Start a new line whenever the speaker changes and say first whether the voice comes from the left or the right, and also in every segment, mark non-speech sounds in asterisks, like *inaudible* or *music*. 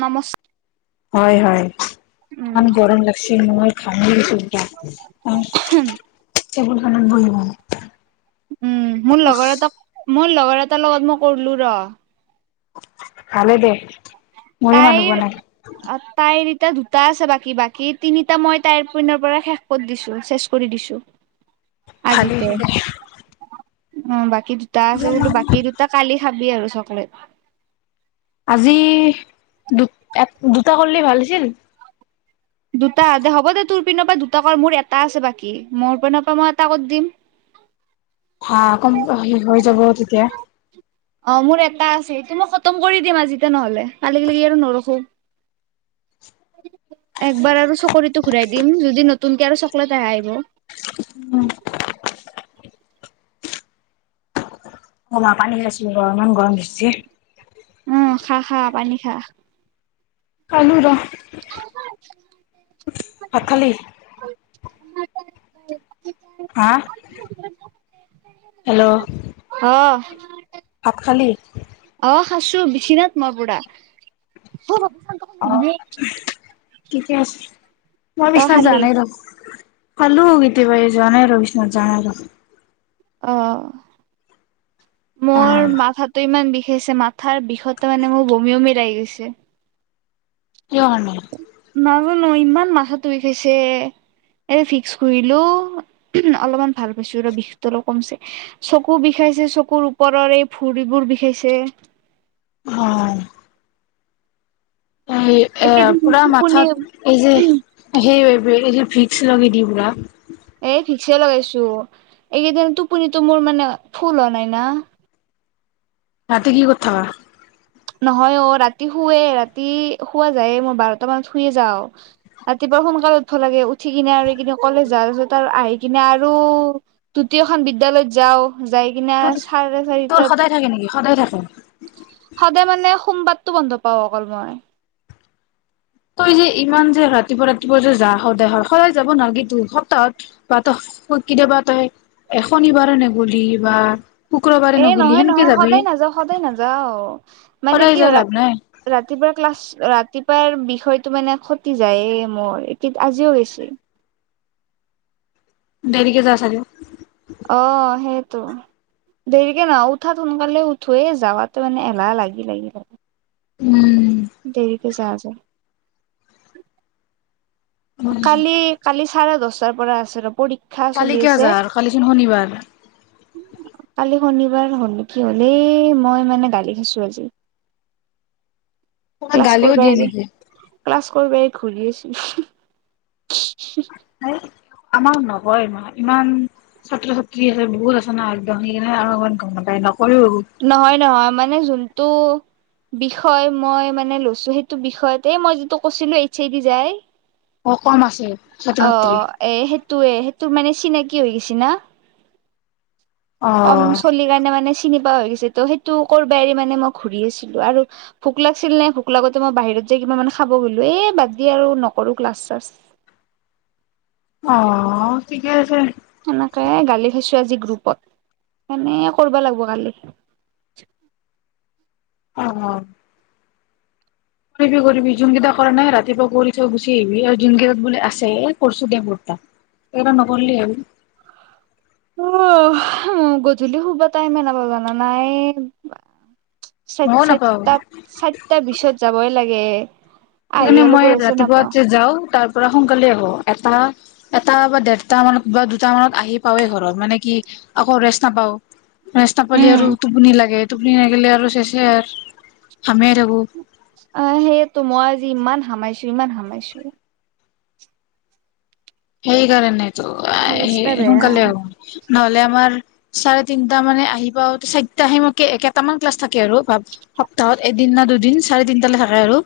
right: নমচ
left: হয়, হয়। ইমান গৰম লাগছিল মোৰ গামিয়ে গৈছোঁ এতিয়া। *inaudible*
right: উম, মোৰ লগৰ এটাক, মই লগৰ এটাৰ লগত মই কৰিলো ৰ
left: ভালে দে ময়ো মানুহ পোৱা
right: তাইৰ
left: নাই
right: অ তাইৰ তাইৰ দুটা আছে বাকী, বাকী তিনিটা মই তাইৰ পিনৰ পৰা শেষ কৰি দিছো, চেচ কৰি দিছো।
left: ভালেই
right: আজিতে
left: হৈছে দে
right: অ', বাক কী দুটা আছে, বোলো বাকী দুটা কালি খাবি আৰু চকলেট
left: আজি দু এক দুটা কৰিলেই ভাল আছিল
right: দুটা দে হ'ব দে তোৰ পিনৰ পৰা দুটা কত মোৰ এটা আছে বাকী মোৰ পিনৰ পৰা মই এটা কত দিম,
left: হা কম হৈ যাব তেতিয়া,
right: অ', মোৰ এটা আছেটো মই খতম কৰি দিম আজিতে নহলে কলিক লাগি আৰু নৰখো। একবাৰ আৰু চকৰিটোঘূৰাই দিম যদি নতুনকে আৰু চকলেট আহে আহিব। *inaudible*
left: অ', পানী খাইছো ৰ ইমান গৰম উঠশি।
right: উম খা খা পানী। খ
left: খাইলো ৰহ।
right: *inaudible*
left: ভাত খালি
right: *inaudible*
left: হা
right: *unintelligible*
left: হেল্ল'
right: অ'।
left: ভাত খালী?
right: অ', খাসু বিচিনাত মই পুৰা।
left: *unintelligible* কি কি আছে? মই
right: তই
left: বিছনাথ
right: খালি
left: জানাই ৰ। খালো কেতিয়াবাই যোৱা নাই আৰু বিশষ্নাথ যাম আৰু।
right: অ'।
left: অ
right: মোৰ মাথা তো ইমান বিষায় ছে। মাথাৰ বিষতে মানে মোৰ বমি বমি লাগি গৈছে।
left: কিয় মানে।
right: নাজানো ইমান মাথা বিষাইছে। এই ভিক্স ঘহিলো অলপমান ভাল পাইছো ৰ বিষটো অলপ কমিছে। চকু বিষাইছে, চকুৰ ওপৰৰ এই ভুৰিবোৰ বিষাইছে।
left: অ'। এই এ
right: এইকেইদিন
left: পুৰা
right: টোপনি
left: মাথাত এই যে সেই এই যে ভিক্স লগে দি পুৰা।
right: এ ঠিক ভিক্সয়ে লগাইছো। এইকেইদিন টোপনিতো মোৰ মানে ফুল হোৱা নাই না।
left: ৰাতি কি কৰি থাকা?
right: নহয় অ ৰাতি শুুৱে ৰাতি শুৱা যায়, মই বাৰটা মানত শুইয়ে যাওঁ। ৰাতিপুৱা সোনকালে উঠিব লাগে উঠি কিনে আৰু কলেজ যাওঁ। আহি কিনে আৰু দ্বিতীয় খন বিদ্যালয়ত যাওঁ। যাই কিনে
left: তোৰ
right: চাৰে
left: তোৰ
right: চাৰিটাত-
left: সদায় থাকে নেকি সদায় থাকে।
right: সদায় মানে সোমবাৰতটো বন্ধ পাওঁ অকল মই।
left: তই যে ইমান যে ৰাতিপুৱা ৰাতিপুৱা যে যায় সদায়, সদায় যাব নালাগেটো, সপ্তাহত বা কেতিয়াবা তই শনিবাৰে নগলি বা। শুক্ৰবাৰে
right: এ
left: নগলি
right: নহয়
left: সেনেকে
right: নহয়
left: যাবি
right: সদায় নাযাও সদায় নাযাও, মানে
left: সদায়
right: কি
left: যাই
right: হয়
left: লাভ নাই
right: ৰাতিপুৱা ক্লাছ ৰাতিপুৱাৰ থৈতো মানে খতি যায়ে মোৰ এতি আজিও হৈছে।
left: দেৰিকে যা চাগে।
right: ত' দেৰিকে ন উঠাত সোনকালে উথুৱেই যাৱাত মানে এলাহ লাগি- লাগি থাক
left: উম।
right: দেৰি কে যা *inaudible* কালি- কালি চাৰে দচ তাৰ পৰা আছে ৰ পৰি
left: কালি কিয় যা আৰু, কালিচোন শনিবাৰ।
right: *unintelligible* নে কি হ'লে মই মানে গালি খাইছো আজি।
left: গালিও দিয়ে নেকি।
right: ক'ৰ বাই ঘূৰি আছি
left: *inaudible* আমাক নকয়, ইমান ছাত্ৰ- ছাত্ৰী আছে বহুত আছে না একদম সেইকাৰণে আৰু ইমান গম নাপায়। নকয়ও
right: নহয়- নহয় মানে যোন টো বিষয় মই মানে লৈছো, সেইটো বিষয়তে মই যিটো কৈছিলো এইচ এ দি যাই
left: অ' কম আছে ছাত্ৰ ছাত্ৰী।
right: টোয়ে সেইটোৰ মানে চিনাকি হৈ গৈছি না।
left: অ
right: কম চলি কাৰণে মানে চিনি পোৱা হৈ গৈছে ত' সেইটো কৰবা এৰি মানে মই ঘূৰি আছিলো আৰু ভোক লাগিছিল নে ভোক লাগোতে মই বাহিৰত যাই কিবা মানে খাব গ'লো এ বাদ দি আৰু নকৰো ক্লাছ চাছ।
left: অ' ঠিকে আছে।
right: সেনেকে গালি খাইছো আজি গ্ৰুপত, এনে কৰিব লাগব কালি।
left: অঁ কৰিবি-কৰিবি যোনকেইটা কৰা নাই ৰাতিপুৱা কৰি থৈ গুচি আহিবি আৰু যোনকেইটাত বুলে আছে এ কৰছো দে মোৰ তাত, এইকেইটা নকৰিলে হ'ল।
right: অ' গধূলি শুবা টাইমে নাপাও জানা না এ চই
left: মইও নাপাওঁ
right: ছয়তা চাৰত্তা বিছত যাবই লাগে। *inaudible*
left: সেইকাৰণে
right: অলপো
left: মই
right: ৰেষ্ট নাপাওঁ
left: ৰাতিপুৱাতে যাওঁ, তাৰ পৰা সোনকালে আহো, এটা এটা বা দেৰটা মানত বা দুটা মানত আহি পাওৱেই ঘৰত মানে কি আকৌ ৰেষ্ট নাপাওঁ। ৰেস্ত নাপালি আৰু টোপনি লাগে। টোপনি লাগিলে আৰু শেষেই আৰ। হামিয়াই থাকো।
right: অঁ সেইটো, মই আজি ইমান হামাইছো- ইমান হামাইছো।
left: সেইকাৰণে ত' আই হে
right: অৱস্থা বেয়া
left: সোনকালে আহোঁ, নহ'লে আমাৰ চাৰে তিনটা মানে আহি পাও, চাৰিটা আহি মক এই কেইটামান ক্লাছ থাকে আৰু ভাব সপ্তাহত এদিন না দুদিন চাৰে তিনটালৈ থাকে আৰু।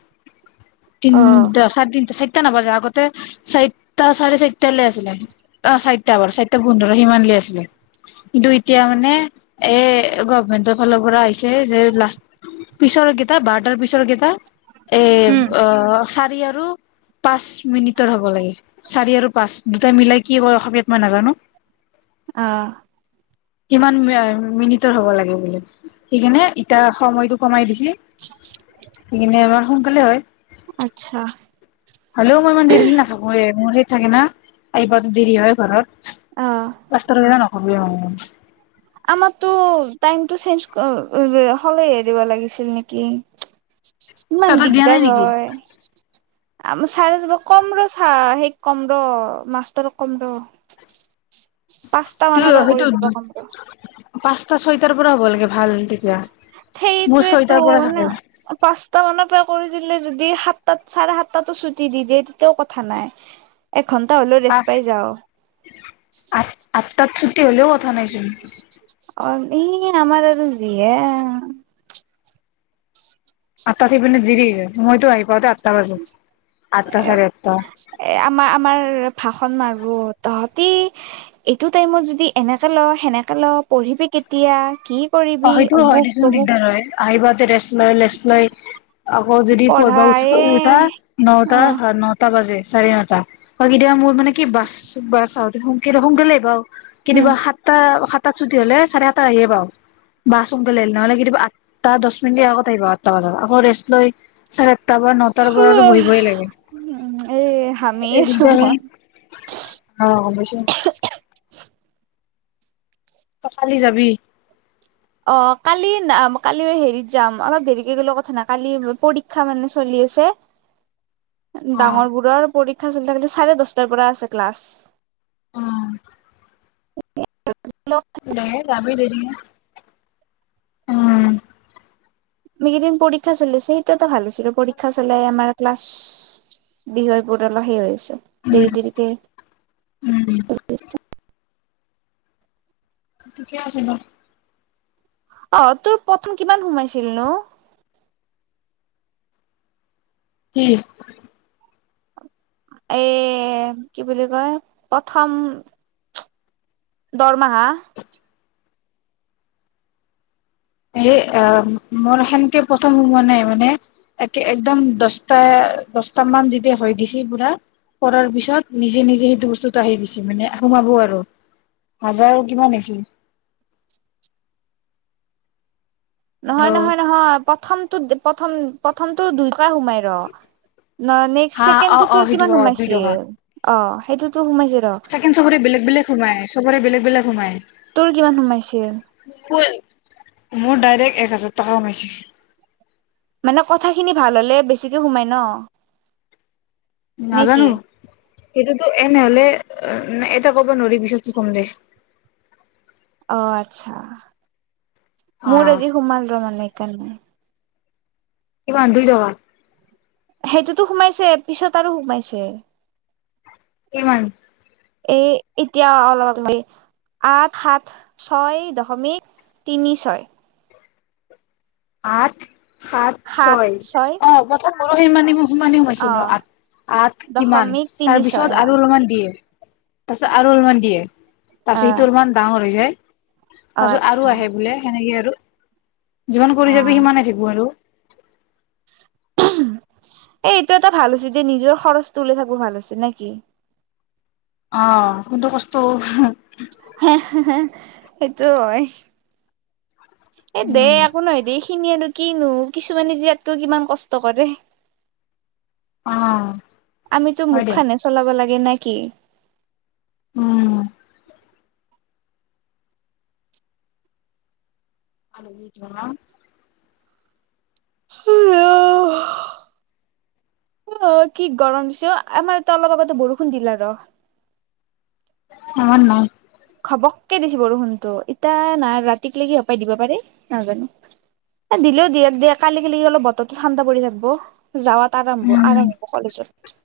right: অ
left: তিনতা চাৰ তিনটা চাৰ টা নবযা আগতে চাইটা চাৰে চাৰিটালেআছিলে অ চাৰিটা বাৰ চাৰিটা পোন্ধৰ সিমান লি আছিলে কিন্তু এতিয়া মানে এ গভমেন্টৰ ফালৰ পৰা আহিছে যে লাষ্ট পিছৰ কেইটা বাৰটাৰ পিছৰ কেইটা এ অ ই আৰু পাঁচ মিনিটৰ হ'ব লাগে। চাৰি আৰু পাঁচ দুটাইমিলাই কি কয় অসমীয়াত মই নাজানো।
right: আহ।
left: কিমান মিনিটৰ হ'ব লাগে বুলি? সেইকাৰণে ইতা সময়টো কমাই দিছ *unintelligible* লে হয়।
right: আচ্ছা
left: হলেও মই ইমান দেৰিলি নাথাকোয়ে। মোৰ থাকে না আহিপাওঁতে দেৰি হয় ঘৰত।
right: অ
left: বছ্ত ৰ য ন। অবমান।
right: আমাৰতো টাইমটো চেঞ্জ হ'লে দিব লাগিছিল নেকি ইমান
left: তহঁতৰ দিয়া নাই
right: দিগদাৰ
left: নেকি
right: হয়। আমাৰ চাই য কম ৰ চা সেই কম ৰ' মাস্তৰক কম ৰ' পাঁচটা
left: ত
right: মানৰ পৰা
left: সেইটো
right: কৰি দিব কম।
left: পাঁচটা ছয়টাৰ পৰা হ'ব লাগে ভাল তেতিয়া। মোৰ
right: সেইটোয়েতো
left: ছয়টাৰ পৰা
right: মানে
left: থাকে
right: পাঁচটা মানৰ পৰা কৰি দিলে যদি, যদি সাতটাত চাৰে সাতটাতো ছুটি দি দিয়ে, তেতিয়াও কথা নাই। এঘন্টা হ'লেও
left: আ
right: ৰেষ্ট পাই যাওঁ
left: আ আঠটাত ছুটি হলেও কথা নাই চোন।
right: অ এই আমাৰ আৰু যি হে।
left: আঠটা সেই পিনে দেৰি হৈগে। মইতো আহি পাওঁতে আঠটা বাজে আঠটা
right: এ
left: চাৰে আঠটা
right: এ আমাৰ আমাৰ ভাষণ মাৰ। আৰু তহঁতি এইটো টাইমত যদি এনেকৈ লওঁ সেনেকৈ লওঁ পঢ়িবি কেতিয়া কি।
left: অ
right: কৰিবি
left: হয়েইটো হয়,
right: অমুক
left: দেচোন
right: তমুক
left: দিগদাৰ হয় আহিব, ৰেষ্ট লৈ ৰেষ্ট লৈ। আকৌ যদি পঢ়িব
right: পঢ়া
left: উচ
right: এ
left: উঠাই
right: অ
left: নটা নটা বাজে। চাৰে নটা বা, কেতিয়াবা মোৰ মানে কি বাছ বাছ আহ সোনকালে বাৰু,
right: উম
left: কেতিয়াবা সাতটা সাতটা ছুটি হলে চাৰে সাতটা আহে বাৰু। বাছ সোনকালে আহিল। নহ'লে কেতিয়াবা আঠটা দহ মিনিট আগত আহিব আঠটা বজাত। আকৌ ৰেষ্ট লৈ চাৰে আ, তাৰ পৰা নটাৰ পৰা আৰু বহিবই লাগে।
right: উম এই হামি আছো
left: একদ
right: মই
left: অ অবশ্যে
right: *unintelligible*
left: তই খালি যাবি।
right: অ কালি ন কালি হেৰিত যাম, অলপ দেৰিকে গলে কথা নাই কালি পৰীক্ষা মানে চলি আছে।
left: অ
right: ডাঙৰবোৰৰ পৰীক্ষা চলি থাকিলেচো, চাৰে দহটাৰ পৰা আছে ক্লাছ।
left: অহ ', এই যাপি দেৰি ন *unintelligible* উম,
right: সেইকেইদিন পৰীক্ষা চলি আছে। সেইটোতো ভাল আছিলো পৰীক্ষা চলাই আমাৰ ক্লাছ বিষয়বোৰ অলপ সেৰি হৈ আছে।
left: উম
right: দেৰি দেৰিকে।
left: উম কেতিয়া আছেনো?
right: অহ ', তোৰ প্ৰথম কিমান সোমাইছিল নো?
left: কি?
right: এই কি বুলি কয় প্ৰথম দৰমাহা।
left: এই আহ, মোৰ সেনকে প্ৰথম সোমোৱা নাই মানে, একে একদম দশটা দশটা মান যেতিয়া হৈ দিছে পুৰা কৰাৰ পিছত নিজে- নিজে সেইটো বস্তুটো আহি দিছে মানে সোমাব আৰু। হাজাৰ কিমান আহছিল।
right: নহয়- নহয় -নহয় প্ৰথমটো প্ৰথম প্ৰথমটো দুইশ সোমাই ৰ। ন নেক্স
left: হা অ
right: চছেকেণ্ডটো
left: অ
right: তোৰ
left: সেইটো
right: কিমান
left: অ দুই টকা
right: সোমাইছিল? অহ ', সেইটোত
left: ছেকেণ্ড চবৰে বেলেগ- বেলেগ সোমাই চবৰে বেলেগ - বেলেগ। সোমায়।
right: কিমান সোমাইছিল?
left: মোৰ ডাইৰেক্ট এক হাজাৰ টকা সোমাইছে।
right: মানে কথাখিনি ভাল হলে বেছিকে সোমাই ন। নে কি
left: নাজানো। সেইটোতো এনেহলে এটা ক'ব নোৱাৰি পিছততো কম দে।
right: অহ ', আচ্ছা।
left: অ
right: মোৰ আজি সোমাল টো মানে সেই কাৰণে।
left: কি বান্ধি ল
right: সেইটোতো সোমাইছে পিছত আৰু সোমাইছে।
left: কিমান?
right: এই, এতিয়া অলপ *unintelligible* আঠ সাত ছয় দশমিক তিনি ছয়।
left: আঠ সাত ছয় অহ ', প্রথম। ম সেই মানিব। সিমানে সোমাইছে
right: অ
left: ন আঠ- আঠ কিমান
right: দশমিক তিনি
left: তাৰপিছত
right: ছয় অ
left: আৰু অলপমান দিয়ে। তাৰ পিছত আৰু অলপমান দিয়ে। তাৰ
right: অ
left: সিটোৰ ইমান ডাঙৰ হৈ যায়। *inaudible*
right: অ
left: তাৰ পিছত
right: আচ্ছা
left: আৰু আহে বোলে সেনেকে। হ *unintelligible* যিমান
right: অ
left: কৰি যাবি সিমানে থাকিব আৰু।
right: এই এইটো এটা ভাল হৈছে যে নিজৰ খৰচ তুলি থাকো ভাল হৈছে নেকি?
left: অ' কোনটো কষ্ট।
right: হ হ *unintelligible* সেইটো হয়। এ দে
left: উম
right: একো নহয় দি। খিনি আৰু কিনো কিছুমানে জীয়াতকৈ কিমান কষ্ট কৰে।
left: অ
right: আমিতো
left: হয় দে
right: মুখখানে চলাব লাগে। ল নেকি?
left: উম আল বট না *unintelligible*
right: আহ কি গৰম দিছে অ আমাৰ এ অলপ আগতে বৰষুণ দিল ৰ।
left: অন *unintelligible*
right: ঘ্পকে দিছে বৰষুনটো ইতা নাই ৰাতিকলৈকি সপাই দিব পাৰি নহয় জানো দিলেও দিয় দিয়া কালিলি অলপ বতৰটো ঠাণ্ডা পৰি থাকিব। যাৱাত আৰম্ভ
left: উম
right: আৰম্ভ কলেজত,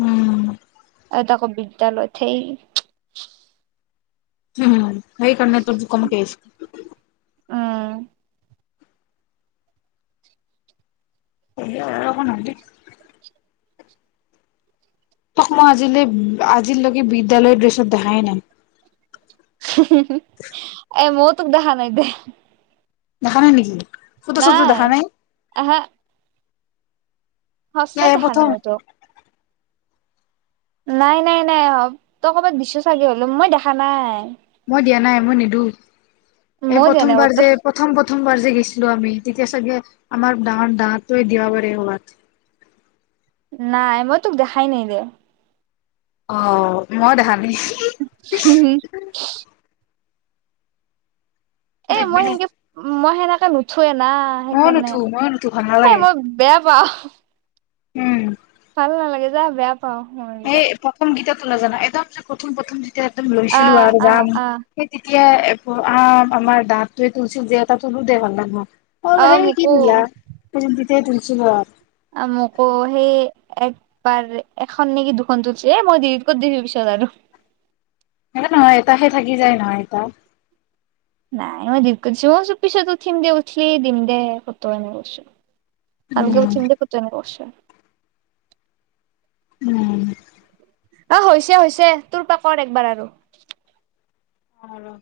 left: উম
right: এটা ক বিদ্যালয় থেই।
left: উম। সেই কাৰণে কমকে আহিছে।
right: উম।
left: এ নি *unintelligible* তোক মই আজিলৈ আজিলৈকে বিদ্যালয়ৰ ড্ৰেছত দেখাই নাই।
right: এ, মোৰ তোক দেখা নাই দে।
left: দেখা নাই নেকি? ফটো চটো
right: নাই
left: দেখা
right: ', এ'হে সঁচাই
left: এই
right: দেখা
left: প্ৰথম
right: নাই মই তোক। নাই, নাই, নাই অ তই কৰ'বাত দিছ চাগে, হলো মই দেখা নাই।
left: মই দিয়া নাই, মই নিদো। এই,
right: মই দিয়া নাই
left: প্ৰথমবাৰ
right: ক'তো
left: যে, প্ৰথম প্ৰথমবাৰ যে গৈছিলো আমি, তেতিয়া চাগে আমাৰ ডাঙৰ-ডাঙৰটোৱে দিয়া পাৰে, কৰ'বাত।
right: নাই, মই তোক দেখাই নাই দে।
left: অ', মই দেখা নাই।
right: হম। এ,
left: দেখবি
right: মই
left: দে
right: সেনকে মই সেনেকে নুঠ য়ে না
left: ময়ো
right: সেইকাৰণে,
left: নুঠো ময়ো নুঠো ভাল
right: এ
left: নালাগে।
right: মই বেয়া পাওঁ।
left: উম।
right: ভাল নালাগে যা বেয়া পাওঁ মই বিৰাট।
left: চলে যানা একদম যে প্ৰথম প্ৰথম এতিয়া একদম লৈছিলোঁ
right: আহ
left: আৰু
right: আহ
left: যাম,
right: আহ
left: সেই এতিয়া আমাৰ দাতয়ে তুলছিল যে এ তুলো দে ভাল লাগবো। অ', সেই *unintelligible* সেই তুলছিলোঁ আ
right: অ', মোকো সেই একবাৰ এখন নেকি দুখন তুলছি এ মই ডিলিট কৰি দিছোঁ পিছত আৰু।
left: সে নহয়, এটাহে থাকি যায় নহয়, এটা।
right: নাই, মই ডিলিট কৰি দিছোঁ, মই পিছত উঠিম দে উঠি এ দিম দে ফটো এনেকে কৈছো।
left: উম।
right: ভালকে *unintelligible*
left: উম।
right: অহ, হৈছে হৈছে, তোৰ পা কৰ একবাৰ আৰু।
left: অ', ৰ'।